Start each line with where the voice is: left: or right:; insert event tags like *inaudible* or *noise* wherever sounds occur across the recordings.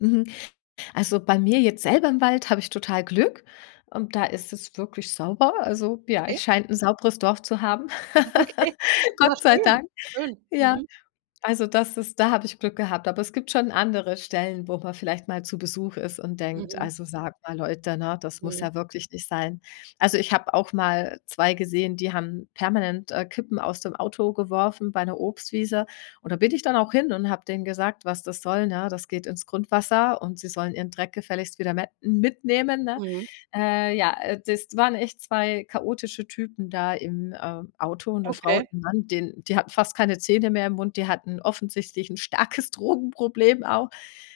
left: Mhm, also, bei mir jetzt selber im Wald habe ich total Glück und da ist es wirklich sauber. Also, ja,
right: Okay.
left: ich scheine 'n sauberes Dorf zu haben.
right: Ja, okay,
left: *laughs*
right: ja
left: Gott sei
right: schön.
left: Dank.
right: Schön.
left: Ja,
right: Mhm.
left: also, das ist da habe ich Glück gehabt. Aber es gibt schon andere Stellen, wo man vielleicht mal zu Besuch ist und denkt:
right: Mhm.
left: „Also, sagt mal Leute, ne? Das muss
right: Mhm.
left: ja wirklich nicht sein.“ Also, ich habe auch mal 2 gesehen, die haben permanent, äh, Kippen aus dem Auto geworfen bei 'ner Obstwiese. Und da bin ich dann auch hin und habe denen gesagt, was das soll, ne? Das geht ins Grundwasser und sie sollen ihren Dreck gefälligst wieder me mitnehmen, ne?
right: Mhm.
left: Äh, ja, äh, das waren echt 2 chaotische Typen da im, ähm, Auto, 'ne Frau und
right: Okay.
left: 'n Mann, den die hatten fast keine Zähne mehr im Mund, die hatten offensichtlich 'n starkes Drogenproblem auch.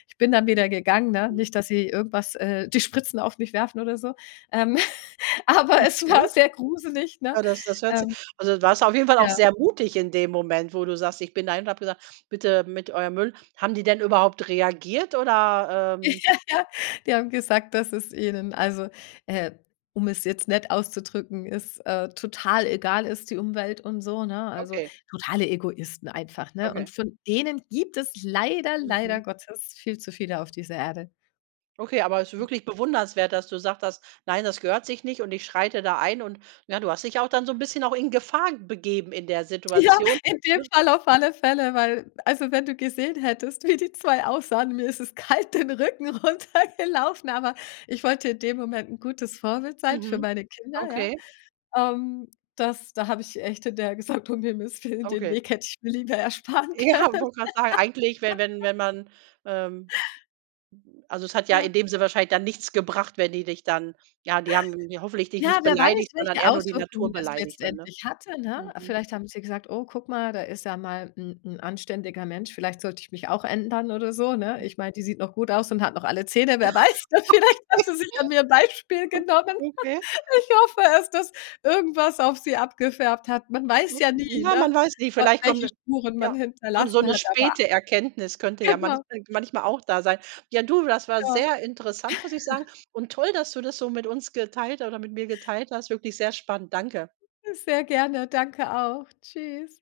left: Ich bin dann wieder gegangen, ne?
right: Mhm.
left: Nicht, dass sie irgendwas, äh die Spritzen auf mich werfen oder so. Ähm, *laughs* aber es
right: Okay.
left: war sehr gruselig, ne?
right: Ja, das das hört sich
left: Ähm.
right: also, warst du auf jeden Fall auch
left: Ja.
right: sehr mutig in dem Moment, wo du sagst: „Ich bin dahin und habe gesagt: 'Bitte mit eurem Müll'“ Haben die denn überhaupt reagiert oder
left: Ja,
right: ähm?
left: ja, die haben gesagt, dass es ihnen, also, äh um es jetzt nett auszudrücken, es, äh, total egal ist die Umwelt und so, ne? Also,
right: Okay.
left: totale Egoisten einfach, ne?
right: Okay.
left: Und von denen gibt es leider, leider
right: Mhm.
left: Gottes viel zu viele auf dieser Erde.
right: Okay, aber es ist wirklich bewundernswert, dass du gesagt hast: „Nein, das gehört sich nicht und ich schreite da ein“, und ja, du hast dich auch dann so 'n bisschen auch in Gefahr begeben in der
left: Ja,
right: Situation,
left: in dem
right: ne?
left: Fall auf alle Fälle, weil also, wenn du gesehen hättest, wie die 2 aussahen, mir ist es kalt den Rücken runtergelaufen, aber ich wollte in dem Moment 'n gutes Vorbild sein für
right: Mhm,
left: meine Kinder, ja?
right: okay.
left: Ähm, das da habe ich echt hinterher gesagt: „Um Himmels Willen, den
right: Okay.
left: Weg hätte ich mir lieber ersparen
right: Ja,
left: können.“
right: wollte gerade sagen, eigentlich, wenn wenn
left: *laughs*
right: wenn man, ähm also, es hat ja
left: Ja.
right: in dem Sinne wahrscheinlich dann nichts gebracht, wenn die dich dann ja, die haben hoffentlich dich
left: Ja,
right: nicht
left: wer weiß,
right: beleidigt, sondern
left: welche
right: eher nur die
left: Auswirkungen
right: Natur
left: es
right: beleidigt dann, ne?
left: letztendlich hatte, ne?
right: Mhm.
left: Vielleicht haben sie gesagt: „Oh, guck mal, da ist ja mal 'n 'n anständiger Mensch, vielleicht sollte ich mich auch ändern oder so“, ne? Ich meine, die sieht noch gut aus und hat noch alle Zähne, wer weiß denn, vielleicht haben
right: Okay,
left: sie sich an mir ein Beispiel
right: *laughs* o
left: genommen.
right: okay.
left: *laughs* Ich hoffe es, dass irgendwas auf sie abgefärbt hat. Man weiß ja nie,
right: Ja, man
left: ne?
right: weiß nicht,
left: W
right: vielleicht kommt
left: welche
right: 'ne
left: Spuren man
right: ja, so so
left: hinterlassen
right: 'ne
left: hat, aber
right: späte Erkenntnis könnte ja manch
left: genau.
right: manchmal auch da sein. Ja, du, das war
left: Ja.
right: sehr interessant, muss ich sagen.
left: *laughs*
right: Und toll, dass du das so mit uns geteilt ha oder mit mir geteilt hast. Wirklich sehr spannend. Danke.
left: Sehr gerne, danke auch. Tschüss.